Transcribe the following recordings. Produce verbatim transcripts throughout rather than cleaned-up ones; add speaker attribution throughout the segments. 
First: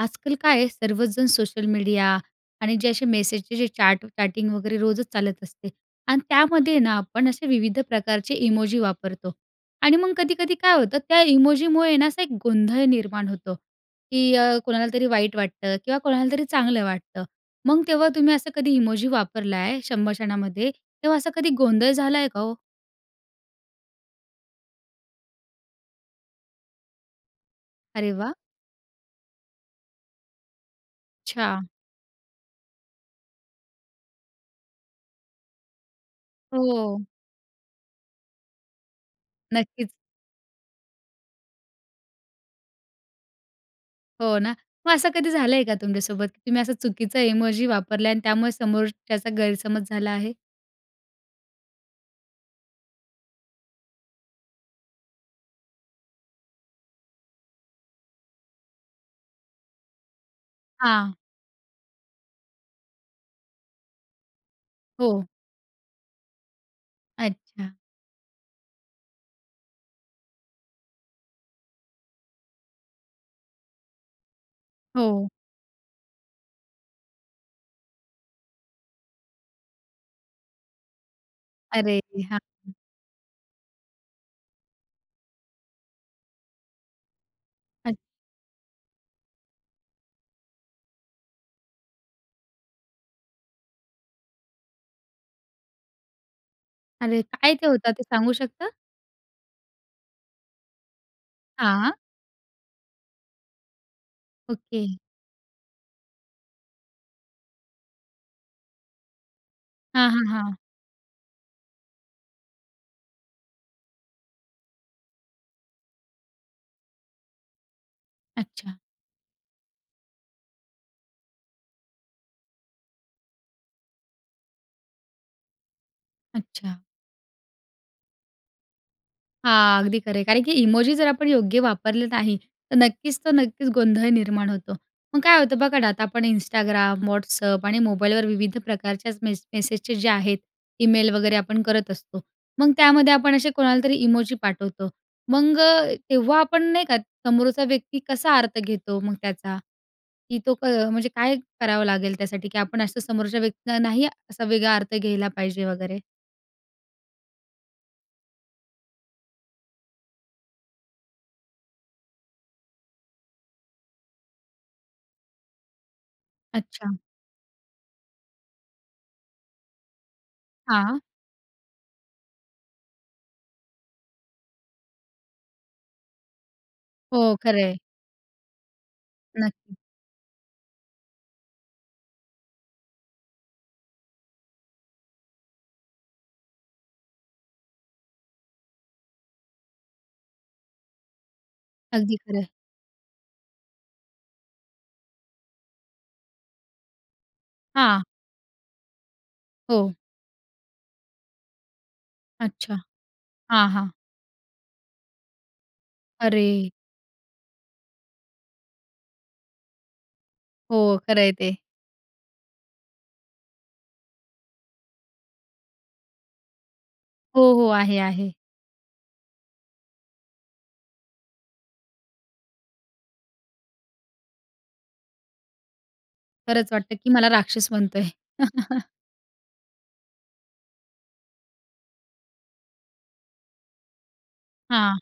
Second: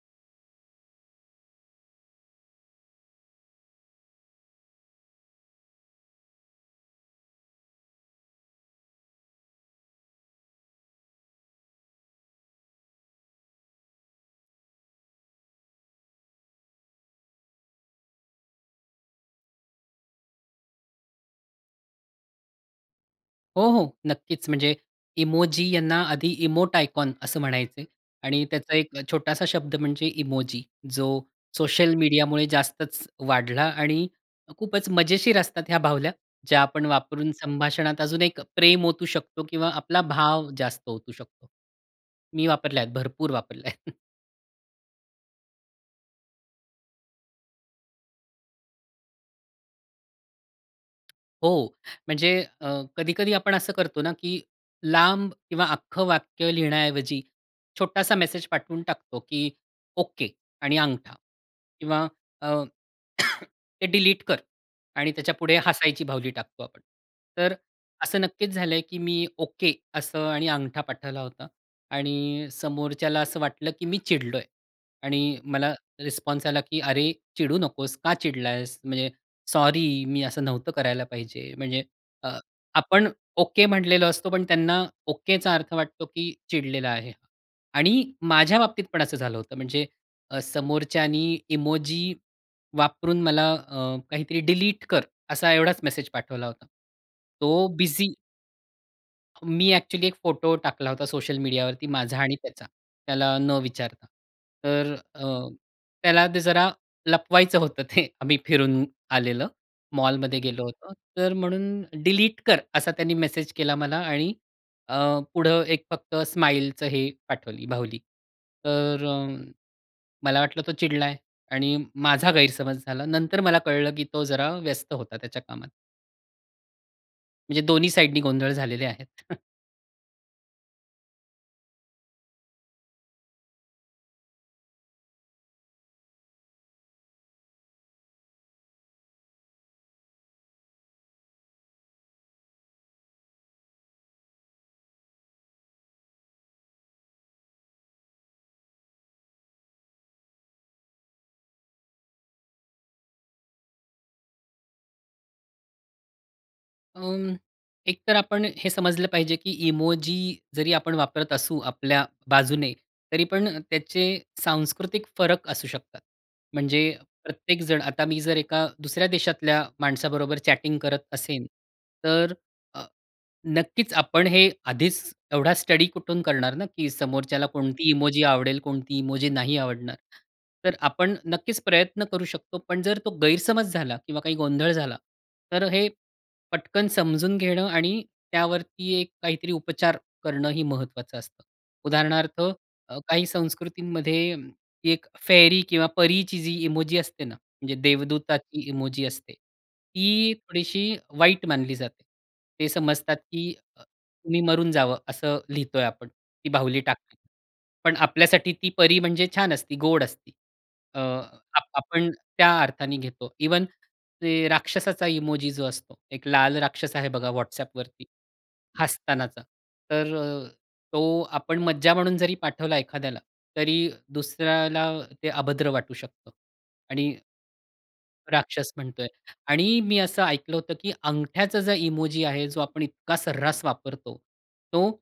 Speaker 1: आजकाल काय आहे, सर्वचजण सोशल मीडिया आणि जे असे मेसेजचे जे चॅट चॅटिंग वगैरे रोजच चालत असते आणि त्यामध्ये ना आपण असे विविध प्रकारचे इमोजी वापरतो. आणि मग कधी-कधी काय होतं त्या इमोजीमुळे ना असा एक गोंधळ निर्माण होतो की अ, कोणाला तरी वाईट वाटतं किंवा कोणाला तरी चांगलं वाटतं. मग तेव्हा तुम्ही असं कधी इमोजी वापरलाय, संभाषणामध्ये तेव्हा असा कधी गोंधळ झालाय का हो?
Speaker 2: हो, हो. नक्कीच. म्हणजे इमोजी यांना आधी इमोट आयकॉन असं म्हणायचे.
Speaker 1: अरे वाह!
Speaker 2: आणि त्याचा एक अ, छोटासा शब्द म्हणजे इमोजी, जो
Speaker 1: अच्छा.
Speaker 2: सोशल मीडियामुळे जास्तच वाढला आणि खूपच मजेशीर असतात ह्या बावल्या, ज्या आपण
Speaker 1: हो.
Speaker 2: वापरून संभाषणात अजून एक प्रेम ओतू शकतो किंवा
Speaker 1: नक्कीच.
Speaker 2: आपला भाव जास्त ओतू शकतो. मी वापरल्या आहेत, भरपूर वापरल्या आहेत.
Speaker 1: हो ना. मग असं कधी झालंय का तुमच्या सोबत? तुम्ही असं चुकीचा इमोजी वापरलाय आणि त्यामुळे समोरच्याचा गैरसमज झाला आहे?
Speaker 2: हो. म्हणजे अ, कधी-कधी आपण असं करतो ना की लांब किंवा अख्खं वाक्य लिहिण्याऐवजी छोटासा मेसेज पाठवून टाकतो की ओके आणि
Speaker 1: हां.
Speaker 2: अंगठा. किंवा अ, ते डिलीट कर आणि
Speaker 1: हो.
Speaker 2: त्याच्यापुढे हसायची बाहुली टाकतो आपण. तर
Speaker 1: अच्छा.
Speaker 2: असं नक्कीच झालंय की मी ओके असं आणि अंगठा पाठवला होता. आणि समोरच्याला असं वाटलं की मी चिडलोय.
Speaker 1: हो.
Speaker 2: आणि मला रिस्पॉन्स आला की "अरे चिडू नकोस. का चिडलास? म्हणजे सॉरी, मी असं नव्हतं करायला पाहिजे". म्हणजे
Speaker 1: अरेरे!
Speaker 2: अ,
Speaker 1: हां, हां.
Speaker 2: आपण ओके म्हटलेलो असतो, पण त्यांना ओकेचा अर्थ वाटतो की चिडलेला आहे.
Speaker 1: अ
Speaker 2: आणि माझ्या बाबतीत पण असं झालं होतं. म्हणजे अ, समोरच्याने इमोजी, वापरून मला अ, काहीतरी, "डिलीट कर". असा एवढाच मेसेज पाठवला होता.
Speaker 1: अरे! काय
Speaker 2: तो
Speaker 1: ते होतं ते
Speaker 2: बिझी
Speaker 1: सांगू शकता?
Speaker 2: मी एक्चुअली एक फोटो टाकला होता सोशल मीडियावरती
Speaker 1: हां.
Speaker 2: माझा आणि त्याचा, त्याला न विचारता.
Speaker 1: ओके.
Speaker 2: तर अ, त्याला ते जरा लपवायचं होतं ते, आम्ही फिरून आलेलं
Speaker 1: हां, हां,
Speaker 2: मॉलमध्ये
Speaker 1: हां.
Speaker 2: गेलो होतो. तर म्हणून डिलीट कर असा त्यांनी मेसेज केला मला आणि अ, पुढे एक फक्त स्माईलचं हे पाठवली बाहुली.
Speaker 1: अच्छा.
Speaker 2: तर अ, मला वाटलं तो चिडलाय आणि माझा गैरसमज झाला. नंतर मला कळलं, की तो जरा व्यस्त होता त्याच्या कामात.
Speaker 1: अच्छा.
Speaker 2: म्हणजे दोन्ही साइडनी गोंधळ झालेले आहेत.
Speaker 1: हां, अगदी खरं आहे, कारण की इमोजी जर आपण योग्य वापरलं नाही तर नक्कीच तर नक्कीच गोंधळ निर्माण होतो. मग काय होतं बघा ना आता आपण Instagram, WhatsApp आणि मोबाईलवर विविध प्रकारच्याच मेस मेसेजचे जे आहेत ईमेल वगैरे आपण करत असतो मग त्यामध्ये आपण असे कोणालातरी इमोजी पाठवतो मग अ, तेव्हा आपण नाही का समोरचा व्यक्ती कसा अर्थ घेतो मग त्याचा की तो म्हणजे काय करावं लागेल त्यासाठी, की आपण असं समोरच्या व्यक्तीना नाही असा वेगळा अर्थ घ्यायला पाहिजे वगैरे?
Speaker 2: अ, एक तर आपण हे समजलं पाहिजे, की इमोजी जरी आपण वापरत असू आपल्या बाजूने तरी पण अ, त्याचे सांस्कृतिक फरक असू शकतात. म्हणजे
Speaker 1: अच्छा.
Speaker 2: प्रत्येक जण आता मी जर एका दुसऱ्या देशातल्या माणसाबरोबर चॅटिंग करत
Speaker 1: हां.
Speaker 2: असेन तर नक्कीच आपण हे आधीच एवढा स्टडी कुठून करणार ना की
Speaker 1: हो,
Speaker 2: समोरच्याला
Speaker 1: खरं आहे.
Speaker 2: कोणती इमोजी आवडेल, कोणती इमोजी नाही
Speaker 1: नक्की.
Speaker 2: आवडणार. तर आपण नक्कीच प्रयत्न करू शकतो. पण जर तो गैरसमज झाला किंवा काही गोंधळ झाला तर हे, पटकन समजून घेणं आणि त्यावरती एक काहीतरी उपचार करणंही महत्त्वाचं असतं.
Speaker 1: अगदी खरं
Speaker 2: उदाहरणार्थ
Speaker 1: आहे.
Speaker 2: अ, काही संस्कृतींमध्ये एक फेरी किंवा परीची जी इमोजी असते ना म्हणजे
Speaker 1: हां.
Speaker 2: देवदूताची इमोजी असते
Speaker 1: हो.
Speaker 2: ती थोडीशी वाईट मानली जाते. ते
Speaker 1: अच्छा.
Speaker 2: समजतात, की
Speaker 1: हां, हां.
Speaker 2: तुम्ही मरून जावं असं लिहितोय आपण ती
Speaker 1: अरे!
Speaker 2: बाहुली टाकली. पण आपल्यासाठी ती परी म्हणजे छान असती गोड असती.
Speaker 1: हो,
Speaker 2: अ,
Speaker 1: खरं आहे ते.
Speaker 2: आ आपण त्या अर्थाने घेतो. इव्हन ते राक्षसाचा इमोजी जो असतो एक लाल राक्षस आहे बघा
Speaker 1: हो, हो. आहे,
Speaker 2: WhatsAppवरती
Speaker 1: आहे.
Speaker 2: हसतानाचा तर अ, तो आपण मज्जा म्हणून जरी पाठवला एखाद्याला तरी दुसऱ्याला ते अभद्र वाटू शकतं
Speaker 1: खरंच वाटतं, की
Speaker 2: आणि
Speaker 1: मला राक्षस म्हणतोय.
Speaker 2: राक्षस म्हणतोय आणि मी असं ऐकलं होतं, की अंगठ्याचा जो इमोजी आहे जो आपण इतका सर्रास वापरतो, तो
Speaker 1: हां.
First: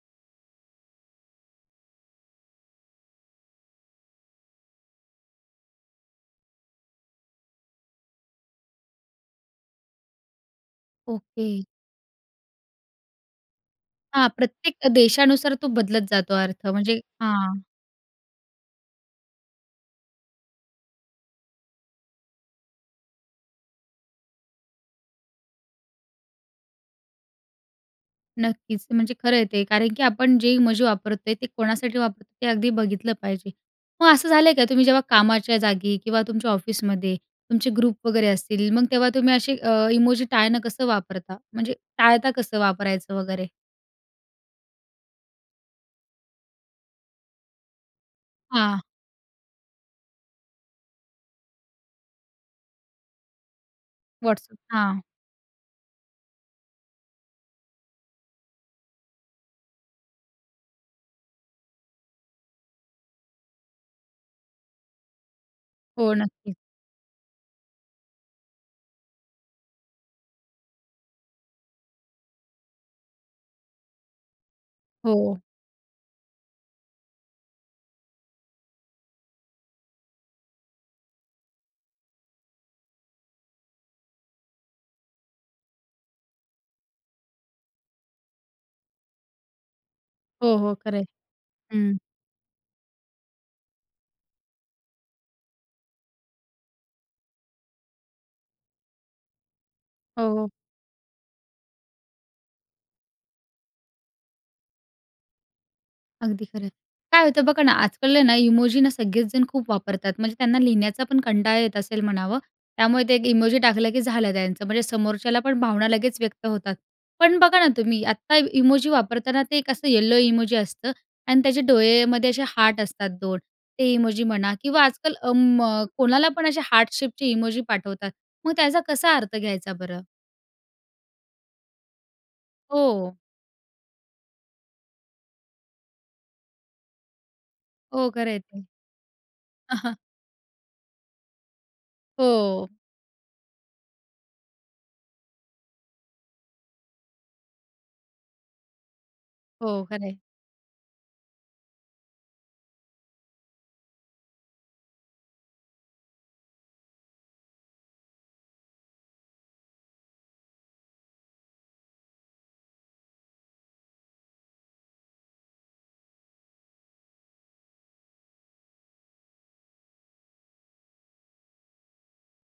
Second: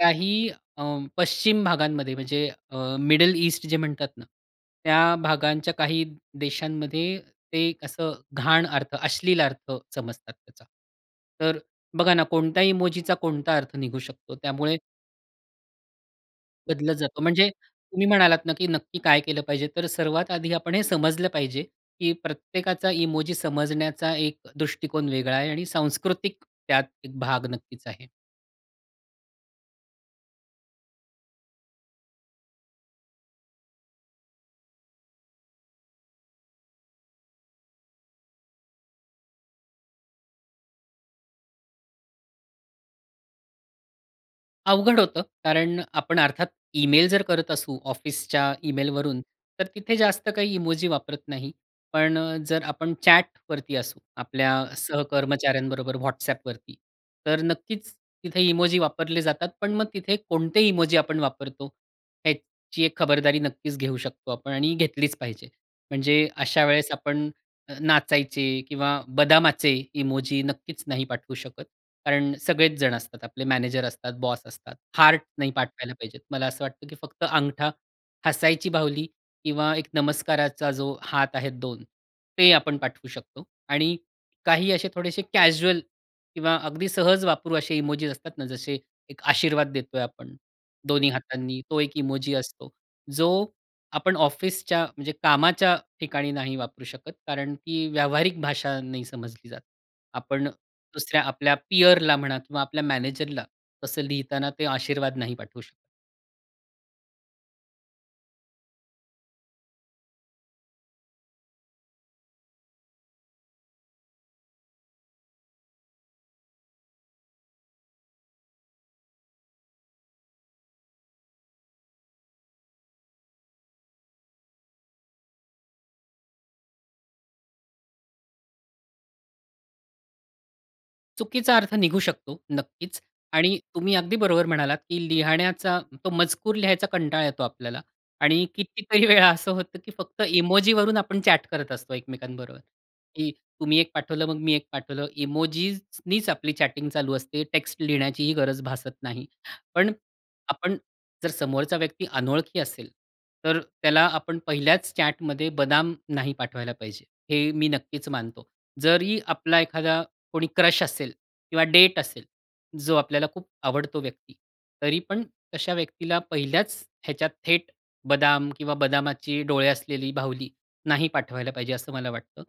Speaker 2: काही अ, पश्चिम भागांमध्ये म्हणजे अ, मिडल ईस्ट जे म्हणतात ना, त्या भागांच्या काही देशांमध्ये ते असं घाण अर्थ, अश्लील अर्थ समजतात त्याचा. तर
Speaker 1: ओके.
Speaker 2: बघा ना कोणत्या इमोजीचा कोणता अर्थ निघू
Speaker 1: हां,
Speaker 2: शकतो त्यामुळे
Speaker 1: प्रत्येक देशानुसार तो बदलत जातो अर्थ
Speaker 2: बदलत
Speaker 1: म्हणजे
Speaker 2: जातो. म्हणजे
Speaker 1: हां.
Speaker 2: तुम्ही म्हणालात ना, की नक्की काय केलं पाहिजे तर सर्वात आधी आपण हे समजलं पाहिजे, की प्रत्येकाचा इमोजी समजण्याचा एक दृष्टिकोन वेगळा आहे आणि सांस्कृतिक त्यात एक भाग नक्कीच आहे.
Speaker 1: नक्कीच म्हणजे खरं आहे ते कारण, की आपण जे इमोजी वापरतोय ते कोणासाठी वापरतो ते अगदी बघितलं पाहिजे. मग असं झालंय का तुम्ही जेव्हा कामाच्या जागी किंवा तुमच्या ऑफिसमध्ये तुमचे ग्रुप वगैरे असतील. मग तेव्हा तुम्ही असे अ, इमोजी टाळणं कसं वापरता म्हणजे टाळता कसं वापरायचं वगैरे?
Speaker 2: अवघड होतं. कारण आपण अर्थात ईमेल जर करत असू ऑफिसच्या
Speaker 1: हां.
Speaker 2: ईमेलवरून, तर तिथे जास्त काही इमोजी वापरत नाही. पण जर आपण चॅटवरती असू आपल्या
Speaker 1: WhatsApp. हां.
Speaker 2: सहकर्मचाऱ्यांबरोबर WhatsAppवरती. तर नक्कीच तिथे इमोजी वापरले जातात. पण मग तिथे कोणते इमोजी आपण वापरतो. ह्याची एक खबरदारी नक्कीच घेऊ शकतो आपण आणि घेतलीच पाहिजे.
Speaker 1: हो.
Speaker 2: म्हणजे
Speaker 1: नक्कीच!
Speaker 2: अशा वेळेस आपण नाचायचे किंवा बदामाचे इमोजी नक्कीच नाही पाठवू शकत. कारण सगळेच जण असतात. आपले मॅनेजर असतात, बॉस असतात. हार्ट
Speaker 1: हो.
Speaker 2: नाही पाठवायला पाहिजे. मला असं वाटतं की फक्त अंगठा, हसायची बाहुली किंवा एक नमस्काराचा जो हात आहे दोन ते आपण पाठवू शकतो आणि काही असे थोडेसे कॅज्युअल किंवा अगदी सहज वापरू असे इमोजीस असतात ना जसे एक आशीर्वाद देतोय आपण.
Speaker 1: हो, हो. खरं आहे.
Speaker 2: दोन्ही हातांनी तो एक
Speaker 1: हं.
Speaker 2: इमोजी असतो. जो आपण ऑफिसच्या म्हणजे कामाच्या ठिकाणी नाही वापरू शकत कारण की व्यावहारिक भाषा नाही समजली जात.
Speaker 1: हो,
Speaker 2: आपण
Speaker 1: हो.
Speaker 2: दुसऱ्या आपल्या पीअरला म्हणा किंवा आपल्या मॅनेजरला, तसं लिहिताना ते आशीर्वाद नाही पाठवू शकत.
Speaker 1: अगदी खरं. काय होतं बघा ना, आज-काल आहे ना इमोजी ना सगळेचजण खूप वापरतात, म्हणजे त्यांना लिहिण्याचा पण कंटाळा येत असेल म्हणावं, त्यामुळे ते एक इमोजी टाकलं की झालं त्यांचं, म्हणजे समोरच्याला पण भावना लगेच व्यक्त होतात. पण बघा ना तुम्ही आत्ता इमोजी वापरताना ते एक असं येलो इमोजी असतं आणि त्याचे डोळेमध्ये असे हार्ट असतात दोन. ते इमोजी म्हणा, किंवा आज-काल अं, मग कोणाला पण असे हार्ट शेपचे इमोजी पाठवतात, मग त्याचा कसा अर्थ घ्यायचा बरं?
Speaker 2: चुकीचा अर्थ निघू शकतो. नक्कीच.
Speaker 1: हो.
Speaker 2: आणि तुम्ही अगदी बरोबर म्हणालात की लिहण्याचा तो मजकूर लिहायचा कंटाळा येतो आपल्याला.
Speaker 1: हो. खरं आहे
Speaker 2: आणि
Speaker 1: ते.
Speaker 2: कितीतरी वेळा असं होतं की फक्त इमोजीवरून आपण चॅट करत असतो एकमेकांबरोबर
Speaker 1: हो.
Speaker 2: की तुम्ही एक पाठवलं, मग मी एक पाठवलं. इमोजीसनीच आपली चॅटिंग चालू असते. टेक्स्ट लिहिण्याचीही गरज भासत नाही.
Speaker 1: हो,
Speaker 2: पण
Speaker 1: खरंय.
Speaker 2: आपण जर समोरचा व्यक्ती अनोळखी असेल, तर त्याला आपण पहिल्याच चॅटमध्ये बदाम नाही पाठवायला पाहिजे. हे मी नक्कीच मानतो. जरी आपला एखादा कोणी क्रश असेल, किंवा डेट असेल, जो आपल्याला खूप आवडतो व्यक्ती. तरी पण अशा व्यक्तीला पहिल्याच ह्याच्यात, थेट बदाम किंवा बदामाची डोळे असलेली बाहुली, नाही पाठवायला पाहिजे असं मला वाटतं.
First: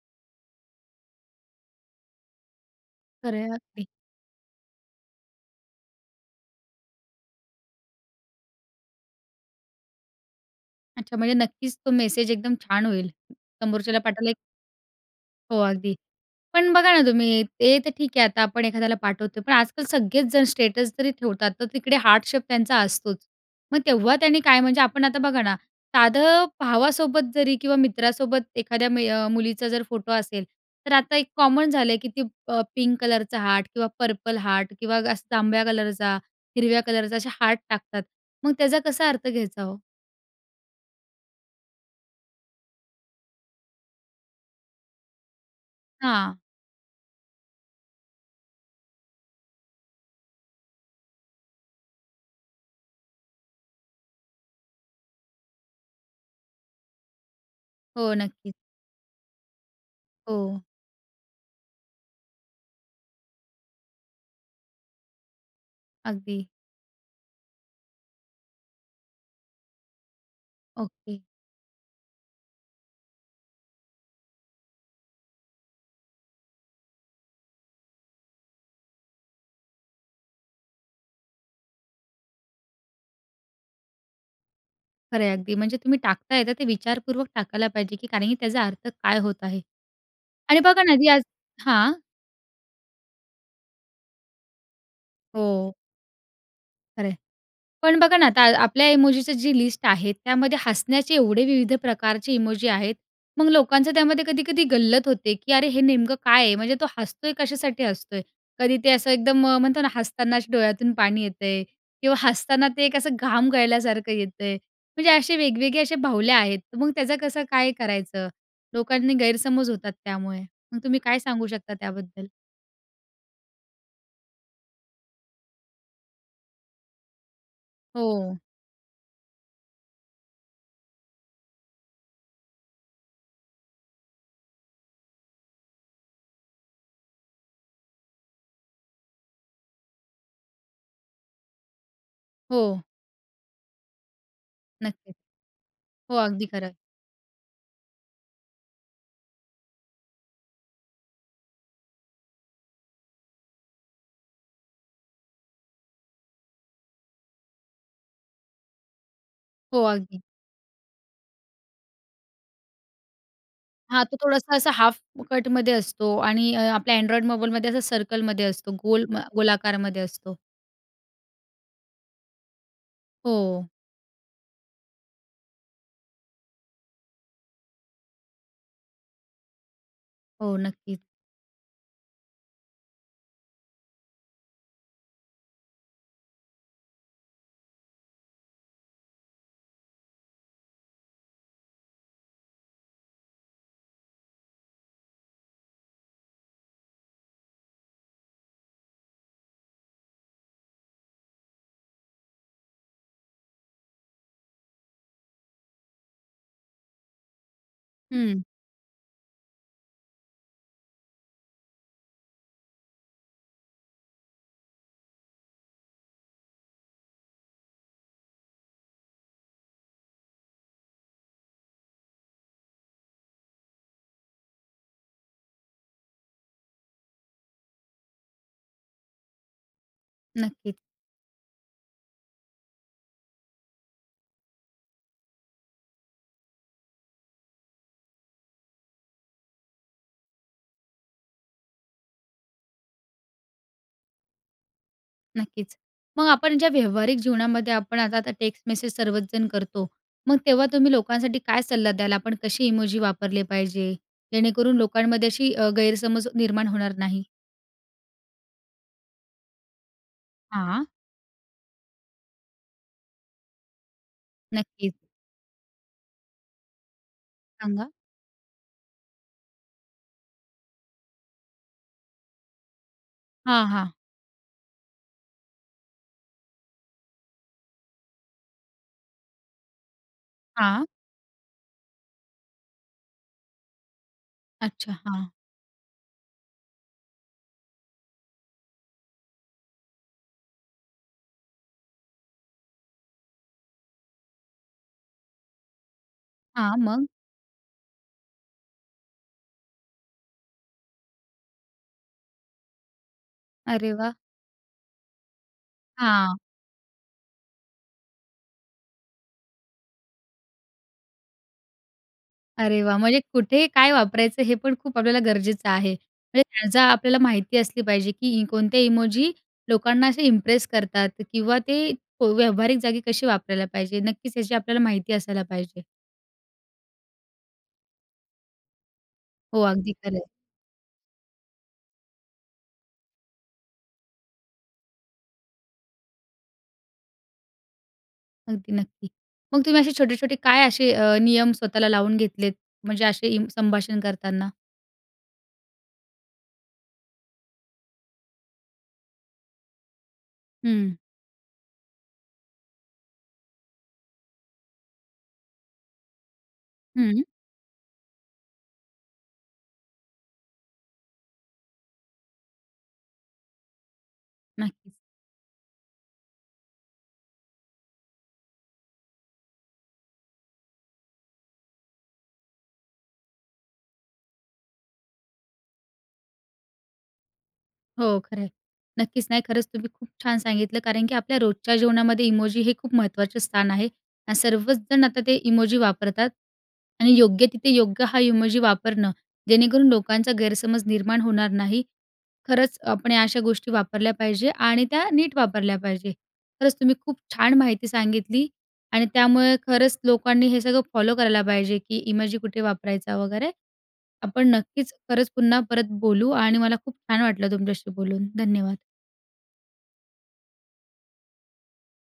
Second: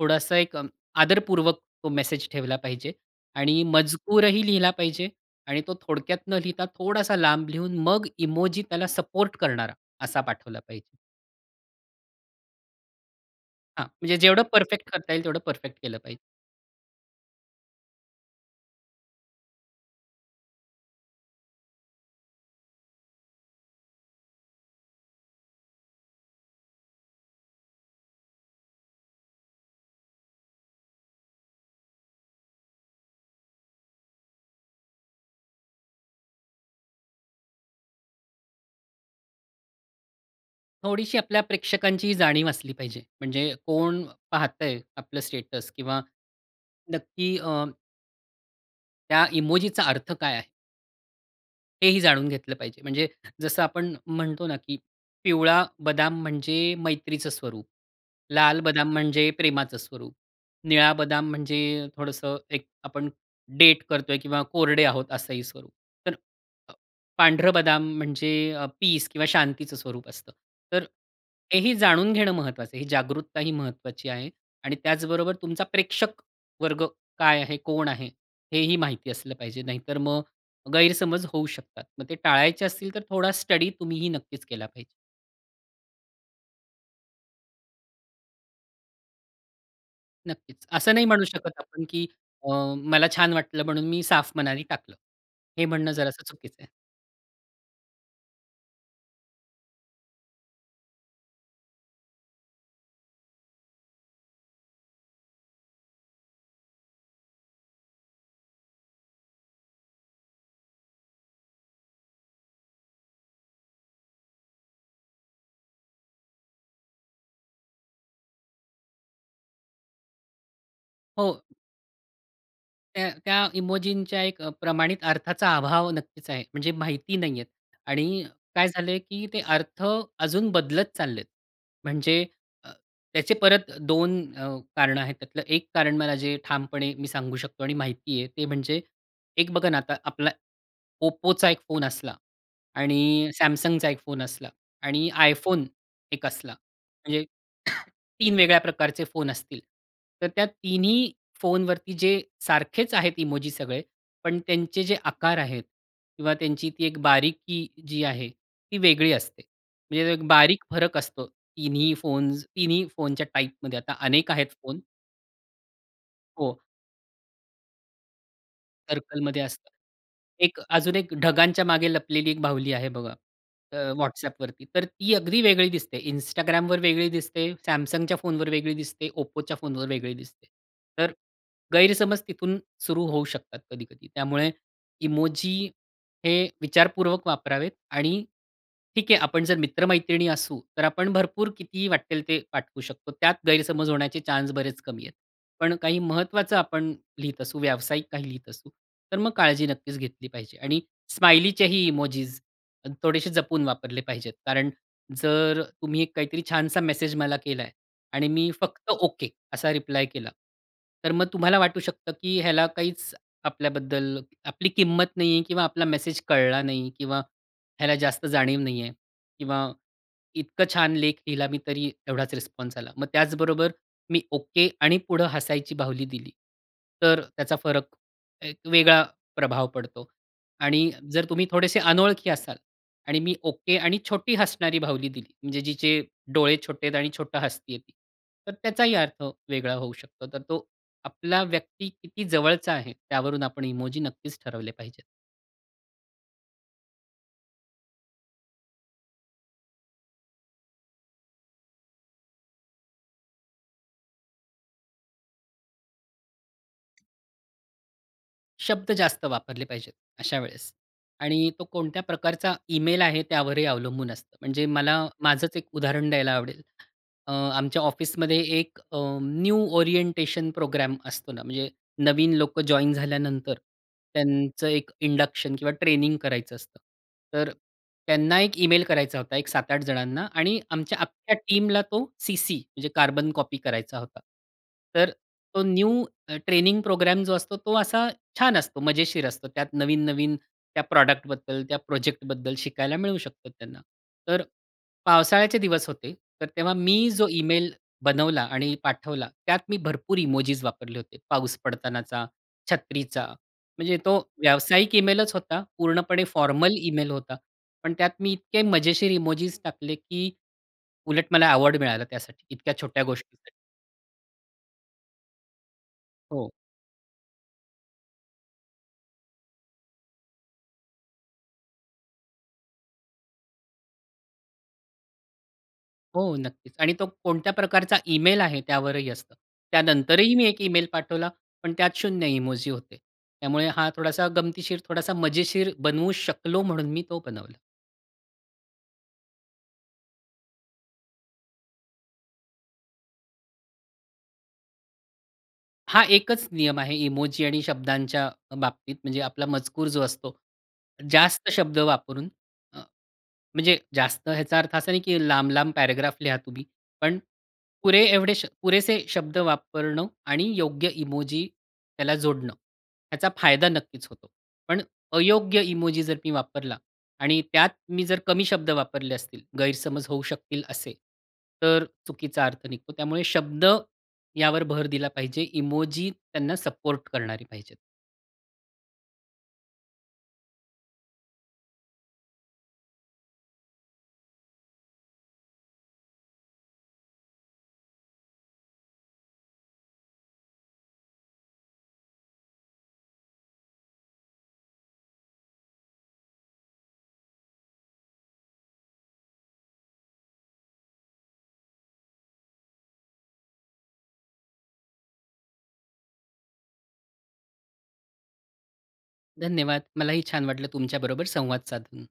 Speaker 2: थोडासा एक अ, आदरपूर्वक तो मेसेज ठेवला पाहिजे
Speaker 1: खरंय
Speaker 2: आणि
Speaker 1: अगदी.
Speaker 2: मजकूरही लिहिला पाहिजे आणि तो थोडक्यात न लिहिता, थोडासा लांब लिहून मग इमोजी त्याला सपोर्ट करणारा असा पाठवला पाहिजे.
Speaker 1: अच्छा. म्हणजे नक्कीच तो मेसेज एकदम छान होईल,
Speaker 2: हां,
Speaker 1: समोरच्याला
Speaker 2: म्हणजे
Speaker 1: पाठवायला एक
Speaker 2: जेवढं परफेक्ट करता येईल तेवढं
Speaker 1: हो,
Speaker 2: परफेक्ट
Speaker 1: अगदी.
Speaker 2: केलं पाहिजे.
Speaker 1: पण बघा ना तुम्ही ते तर ठीक आहे, आता आपण एखाद्याला पाठवतोय, पण आज-काल सगळेच जण स्टेटस जरी ठेवतात, तर तिकडे हार्ट शेप त्यांचा असतोच. मग तेव्हा त्यांनी काय, म्हणजे आपण आता बघा ना, साधं भावासोबत जरी किंवा मित्रासोबत एखाद्या मय मुलीचा जर फोटो असेल, तर आता एक कॉमन झालंय, की ती अ, पिंक कलरचा हार्ट, किंवा पर्पल हार्ट, किंवा गस्त जांभळ्या कलरचा, हिरव्या कलरचा असे हार्ट टाकतात, मग त्याचा कसा अर्थ घ्यायचा हो?
Speaker 2: थोडीशी आपल्या प्रेक्षकांची जाणीव असली पाहिजे. म्हणजे कोण पाहतंय आपलं स्टेटस किंवा
Speaker 1: हां.
Speaker 2: नक्की अ, त्या इमोजीचा अर्थ काय आहे? हे ही जाणून घेतलं पाहिजे. म्हणजे जसं आपण म्हणतो ना, की पिवळा बदाम म्हणजे मैत्रीचं स्वरूप,
Speaker 1: हो. नक्कीच.
Speaker 2: लाल बदाम म्हणजे प्रेमाचं स्वरूप,
Speaker 1: हो.
Speaker 2: निळा बदाम म्हणजे थोडंसं एक आपण डेट करतोय किंवा कोरडे आहोत असंही स्वरूप.
Speaker 1: अगदी.
Speaker 2: अ, पांढरं बदाम म्हणजे पीस किंवा शांतीचं स्वरूप असतं. तर
Speaker 1: ओके.
Speaker 2: ते ही जाणून घेणं महत्वाचं आहे. ही जागरूकता ही महत्वाची आहे आणि त्याचबरोबर तुमचा प्रेक्षक वर्ग काय आहे, कोण आहे हेही माहिती असलं पाहिजे. नाहीतर मग गैरसमज होऊ शकतात. मग ते टाळायचे असतील तर थोडा स्टडी तुम्हीही नक्कीच केला पाहिजे.
Speaker 1: खरं आहे अगदी. म्हणजे तुम्ही टाकताय तर ते विचारपूर्वक टाकायला पाहिजे, की कारण, की त्याचा अर्थ काय होत आहे. आणि
Speaker 2: नक्कीच
Speaker 1: बघा
Speaker 2: असं
Speaker 1: ना
Speaker 2: नाही
Speaker 1: जी आज
Speaker 2: म्हणू शकत आपण
Speaker 1: हां.
Speaker 2: की अ, मला छान वाटलं म्हणून मी साफ मनाने टाकलं. हे
Speaker 1: हो.
Speaker 2: म्हणणं जरासं चुकीचं आहे.
Speaker 1: खरं आहे. पण बघा ना आता आपल्या इमोजीची जी लिस्ट आहे त्यामध्ये हसण्याचे एवढे विविध प्रकारचे इमोजी आहेत. मग लोकांचं त्यामध्ये कधी-कधी गल्लत होते की अरे हे नेमकं काय आहे म्हणजे तो हसतोय कशासाठी हसतोय. कधी ते असं एकदम म्हणतो ना हसताना डोळ्यातून पाणी येतंय किंवा हसताना ते एक असं घाम गळल्यासारखं येतंय, म्हणजे असे वेगवेगळे असे बाहुल्या आहेत. तर मग त्याचं कसं काय करायचं? लोकांनी गैरसमज होतात त्यामुळे. मग तुम्ही काय
Speaker 2: हो.
Speaker 1: सांगू शकता त्याबद्दल?
Speaker 2: तर त्या इमोजींच्या एक अ, प्रमाणित अर्थाचा अभाव नक्कीच आहे म्हणजे माहिती नाहीयेत आणि
Speaker 1: हो.
Speaker 2: काय झालंय की ते अर्थ अजून बदलत चाललेत. म्हणजे अ, त्याचे परत दोन अ, कारणं आहेत. त्यातलं एक कारण मला जे ठामपणे मी सांगू शकतो आणि माहिती आहे ते म्हणजे एक बघा ना आता आपला Oppoचा एक फोन असला
Speaker 1: हो.
Speaker 2: आणि Samsungचा एक फोन असला आणि
Speaker 1: नक्कीच.
Speaker 2: iPhone
Speaker 1: हो,
Speaker 2: एक
Speaker 1: अगदी
Speaker 2: असला.
Speaker 1: खरं.
Speaker 2: म्हणजे तीन वेगळ्या प्रकारचे फोन असतील, तर त्या तिन्ही फोनवरती जे सारखेच आहेत इमोजी सगळे, पण त्यांचे जे आकार आहेत किंवा त्यांची ती एक बारीकी जी आहे ती वेगळी असते.
Speaker 1: हो,
Speaker 2: म्हणजे
Speaker 1: अगदी.
Speaker 2: एक बारीक फरक असतो. तिन्ही फोन्स तिन्ही फोनच्या टाइपमध्ये आता
Speaker 1: हां. तो
Speaker 2: अनेक आहेत
Speaker 1: थोडासा अ,
Speaker 2: फोन.
Speaker 1: हाल्फकटमध्ये असतो आणि
Speaker 2: हो.
Speaker 1: अ, आपल्या Android मोबाईलमध्ये असं सर्कलमध्ये असतो, गोल म
Speaker 2: सर्कलमध्ये असतं.
Speaker 1: गोलाकारामध्ये असतो.
Speaker 2: एक अजून एक ढगांच्या मागे लपलेली एक बाहुली आहे बघा
Speaker 1: हो.
Speaker 2: अ, WhatsAppवरती. तर ती अगदी वेगळी दिसते, Instagramवर वेगळी दिसते, Samsungच्या फोनवर वेगळी दिसते, Oppoच्या फोनवर वेगळी दिसते.
Speaker 1: हो, नक्कीच.
Speaker 2: तर गैरसमज तिथून सुरू होऊ शकतात कधी-कधी. तर त्यामुळे इमोजी हे विचारपूर्वक वापरावेत आणि ठीक आहे आपण जर मित्रमैत्रिणी असू, तर आपण भरपूर कितीही वाट्टेल ते पाठवू शकतो. त्यात गैरसमज होण्याचे चान्स बरेच कमी आहेत. पण काही महत्त्वाचं आपण लिहीत असू, व्यावसायिक काही लिहीत असू, तर मग काळजी नक्कीच घेतली पाहिजे. आणि स्माइलीचेही इमोजीस थोडेसे जपून वापरले पाहिजेत, कारण जर तुम्ही एक काहीतरी छानसा मेसेज मला केलाय आणि
Speaker 1: हं.
Speaker 2: मी फक्त ओके असा रिप्लाय केला, तर मग तुम्हाला वाटू शकतं की ह्याला काहीच आपल्याबद्दल आपली किंमत नाहीये किंवा आपला मेसेज कळला नाही किंवा ह्याला जास्त जाणीव नाहीये किंवा इतकं छान लेख लिहिला मी तरी एवढाच रिस्पॉन्स आला. मग त्याचबरोबर मी ओके आणि पुढं हसायची बाहुली दिली, तर त्याचा फरक एक वेगळा प्रभाव पडतो.
Speaker 1: नक्कीच.
Speaker 2: आणि जर तुम्ही थोडेसे अनोळखी असाल आणि मी ओके आणि छोटी हसणारी बाहुली दिली म्हणजे जिचे डोळे छोटे आहेत आणि छोटं हसतीये, तर त्याचाही अर्थ वेगळा होऊ शकतो. तर तो आपला व्यक्ती किती जवळचा आहे त्यावरून आपण इमोजी नक्कीच ठरवले पाहिजेत.
Speaker 1: नक्कीच. मग आपण ज्या व्यावहारिक जीवनामध्ये आपण आता आता टेक्स्ट मेसेज सर्वच जण करतो. मग तेव्हा तुम्ही लोकांसाठी काय सल्ला द्याल? आपण कशी इमोजी वापरले पाहिजे? जेणेकरून लोकांमध्ये अशी अ, गैरसमज निर्माण होणार नाही.
Speaker 2: शब्द जास्त वापरले पाहिजेत अशा वेळेस
Speaker 1: हां.
Speaker 2: आणि तो कोणत्या प्रकारचा ईमेल आहे त्यावरही अवलंबून असतं. म्हणजे
Speaker 1: नक्की.
Speaker 2: मला माझंच एक उदाहरण द्यायला आवडेल. अ, आमच्या
Speaker 1: सांगा.
Speaker 2: ऑफिसमध्ये एक अ, न्यू ओरिएंटेशन प्रोग्राम असतो ना. म्हणजे नवीन लोकं जॉइन झाल्यानंतर
Speaker 1: हां, हां.
Speaker 2: त्यांचं एक इंडक्शन किंवा ट्रेनिंग करायचं असतं. तर त्यांना एक ईमेल करायचा होता एक सात आठ जणांना आणि
Speaker 1: हां.
Speaker 2: आमच्या अक्ख्या टीमला तो सीसी म्हणजे कार्बन कॉपी करायचा होता.
Speaker 1: अच्छा.
Speaker 2: तर
Speaker 1: हां.
Speaker 2: तो न्यू ट्रेनिंग प्रोग्राम जो असतो, तो असा छान असतो मजेशीर असतो. त्यात नवीन-नवीन त्या प्रॉडक्टबद्दल, त्या प्रोजेक्टबद्दल शिकायला मिळू शकते त्यांना. तर पावसाळ्याचे दिवस होते. तर तेव्हा
Speaker 1: हां, मग?
Speaker 2: मी जो ईमेल बनवला आणि पाठवला त्यात मी भरपूर इमोजीस वापरले होते. पाऊस पडतानाचा, छत्रीचा.
Speaker 1: अरे
Speaker 2: म्हणजे
Speaker 1: वा!
Speaker 2: तो व्यावसायिक ईमेलच होता. पूर्णपणे
Speaker 1: हां.
Speaker 2: फॉर्मल ईमेल होता. पण त्यात मी इतके मजेशीर इमोजीस टाकले, की उलट मला अवॉर्ड मिळाला त्यासाठी इतक्या
Speaker 1: अरे, वा!
Speaker 2: छोट्या
Speaker 1: म्हणजे
Speaker 2: गोष्टीसाठी.
Speaker 1: कुठे काय वापरायचं हे पण खूप आपल्याला गरजेचं आहे. म्हणजे
Speaker 2: हो.
Speaker 1: त्याचा आपल्याला माहिती असली पाहिजे, की कोणत्या इमोजी लोकांना असे इम्प्रेस करतात किंवा ते व्यावहारिक जागी कशी वापरायला पाहिजे. नक्कीच याची आपल्याला माहिती असायला पाहिजे.
Speaker 2: हो नक्कीच. आणि तो कोणत्या प्रकारचा ईमेल आहे त्यावरही असतं.
Speaker 1: हो, अगदी खरंय.
Speaker 2: त्यानंतरही मी एक ईमेल पाठवला, पण त्यात इमोजी होते, त्यामुळे हा थोडासा गमतीशीर, थोडासा मजेशीर बनवू शकलो, म्हणून मी तो बनवला.
Speaker 1: अगदी नक्की. मग तुम्ही असे छोटे-छोटे काय असे अ, नियम स्वतःला लावून घेतलेत, म्हणजे असे इम संभाषण करताना?
Speaker 2: हा एकच नियम आहे, इमोजी आणि शब्दांच्या बाबतीत म्हणजे आपला मजकूर जो असतो.
Speaker 1: हं.
Speaker 2: जास्त शब्द वापरून अ, म्हणजे जास्त ह्याचा अर्थ असा नाही, की लांब-लांब पॅराग्राफ लिहा तुम्ही. पण
Speaker 1: हं.
Speaker 2: पुरे एवढे श पुरेसे शब्द वापरणं आणि योग्य इमोजी त्याला जोडणं ह्याचा फायदा नक्कीच होतो. पण
Speaker 1: नक्कीच.
Speaker 2: अयोग्य इमोजी जर मी वापरला आणि त्यात मी जर कमी शब्द वापरले असतील, गैरसमज होऊ शकतील असे, तर चुकीचा अर्थ निघतो. त्यामुळे शब्द यावर भर दिला पाहिजे. इमोजी त्यांना सपोर्ट करणारी पाहिजे.
Speaker 1: हो खरं आहे. नक्कीच. नाही, खरंच तुम्ही खूप छान सांगितलं कारण की आपल्या रोजच्या जेवणामध्ये इमोजी हे खूप महत्त्वाचं स्थान आहे, आणि सर्वच जण आता ते इमोजी वापरतात, आणि योग्य तिथे, योग्य हा इमोजी वापरणं, जेणेकरून लोकांचा गैरसमज निर्माण होणार नाही, खरंच आपण या अशा गोष्टी वापरल्या पाहिजे आणि त्या नीट वापरल्या पाहिजे. खरंच तुम्ही खूप छान माहिती सांगितली आणि त्यामुळे खरंच लोकांनी हे सगळं फॉलो करायला पाहिजे, की इमोजी कुठे वापरायचा वगैरे. आपण नक्कीच खरंच पुन्हा परत बोलू आणि मला खूप छान वाटलं तुमच्याशी बोलून. धन्यवाद.
Speaker 2: धन्यवाद, मलाही छान वाटलं तुमच्याबरोबर संवाद साधून.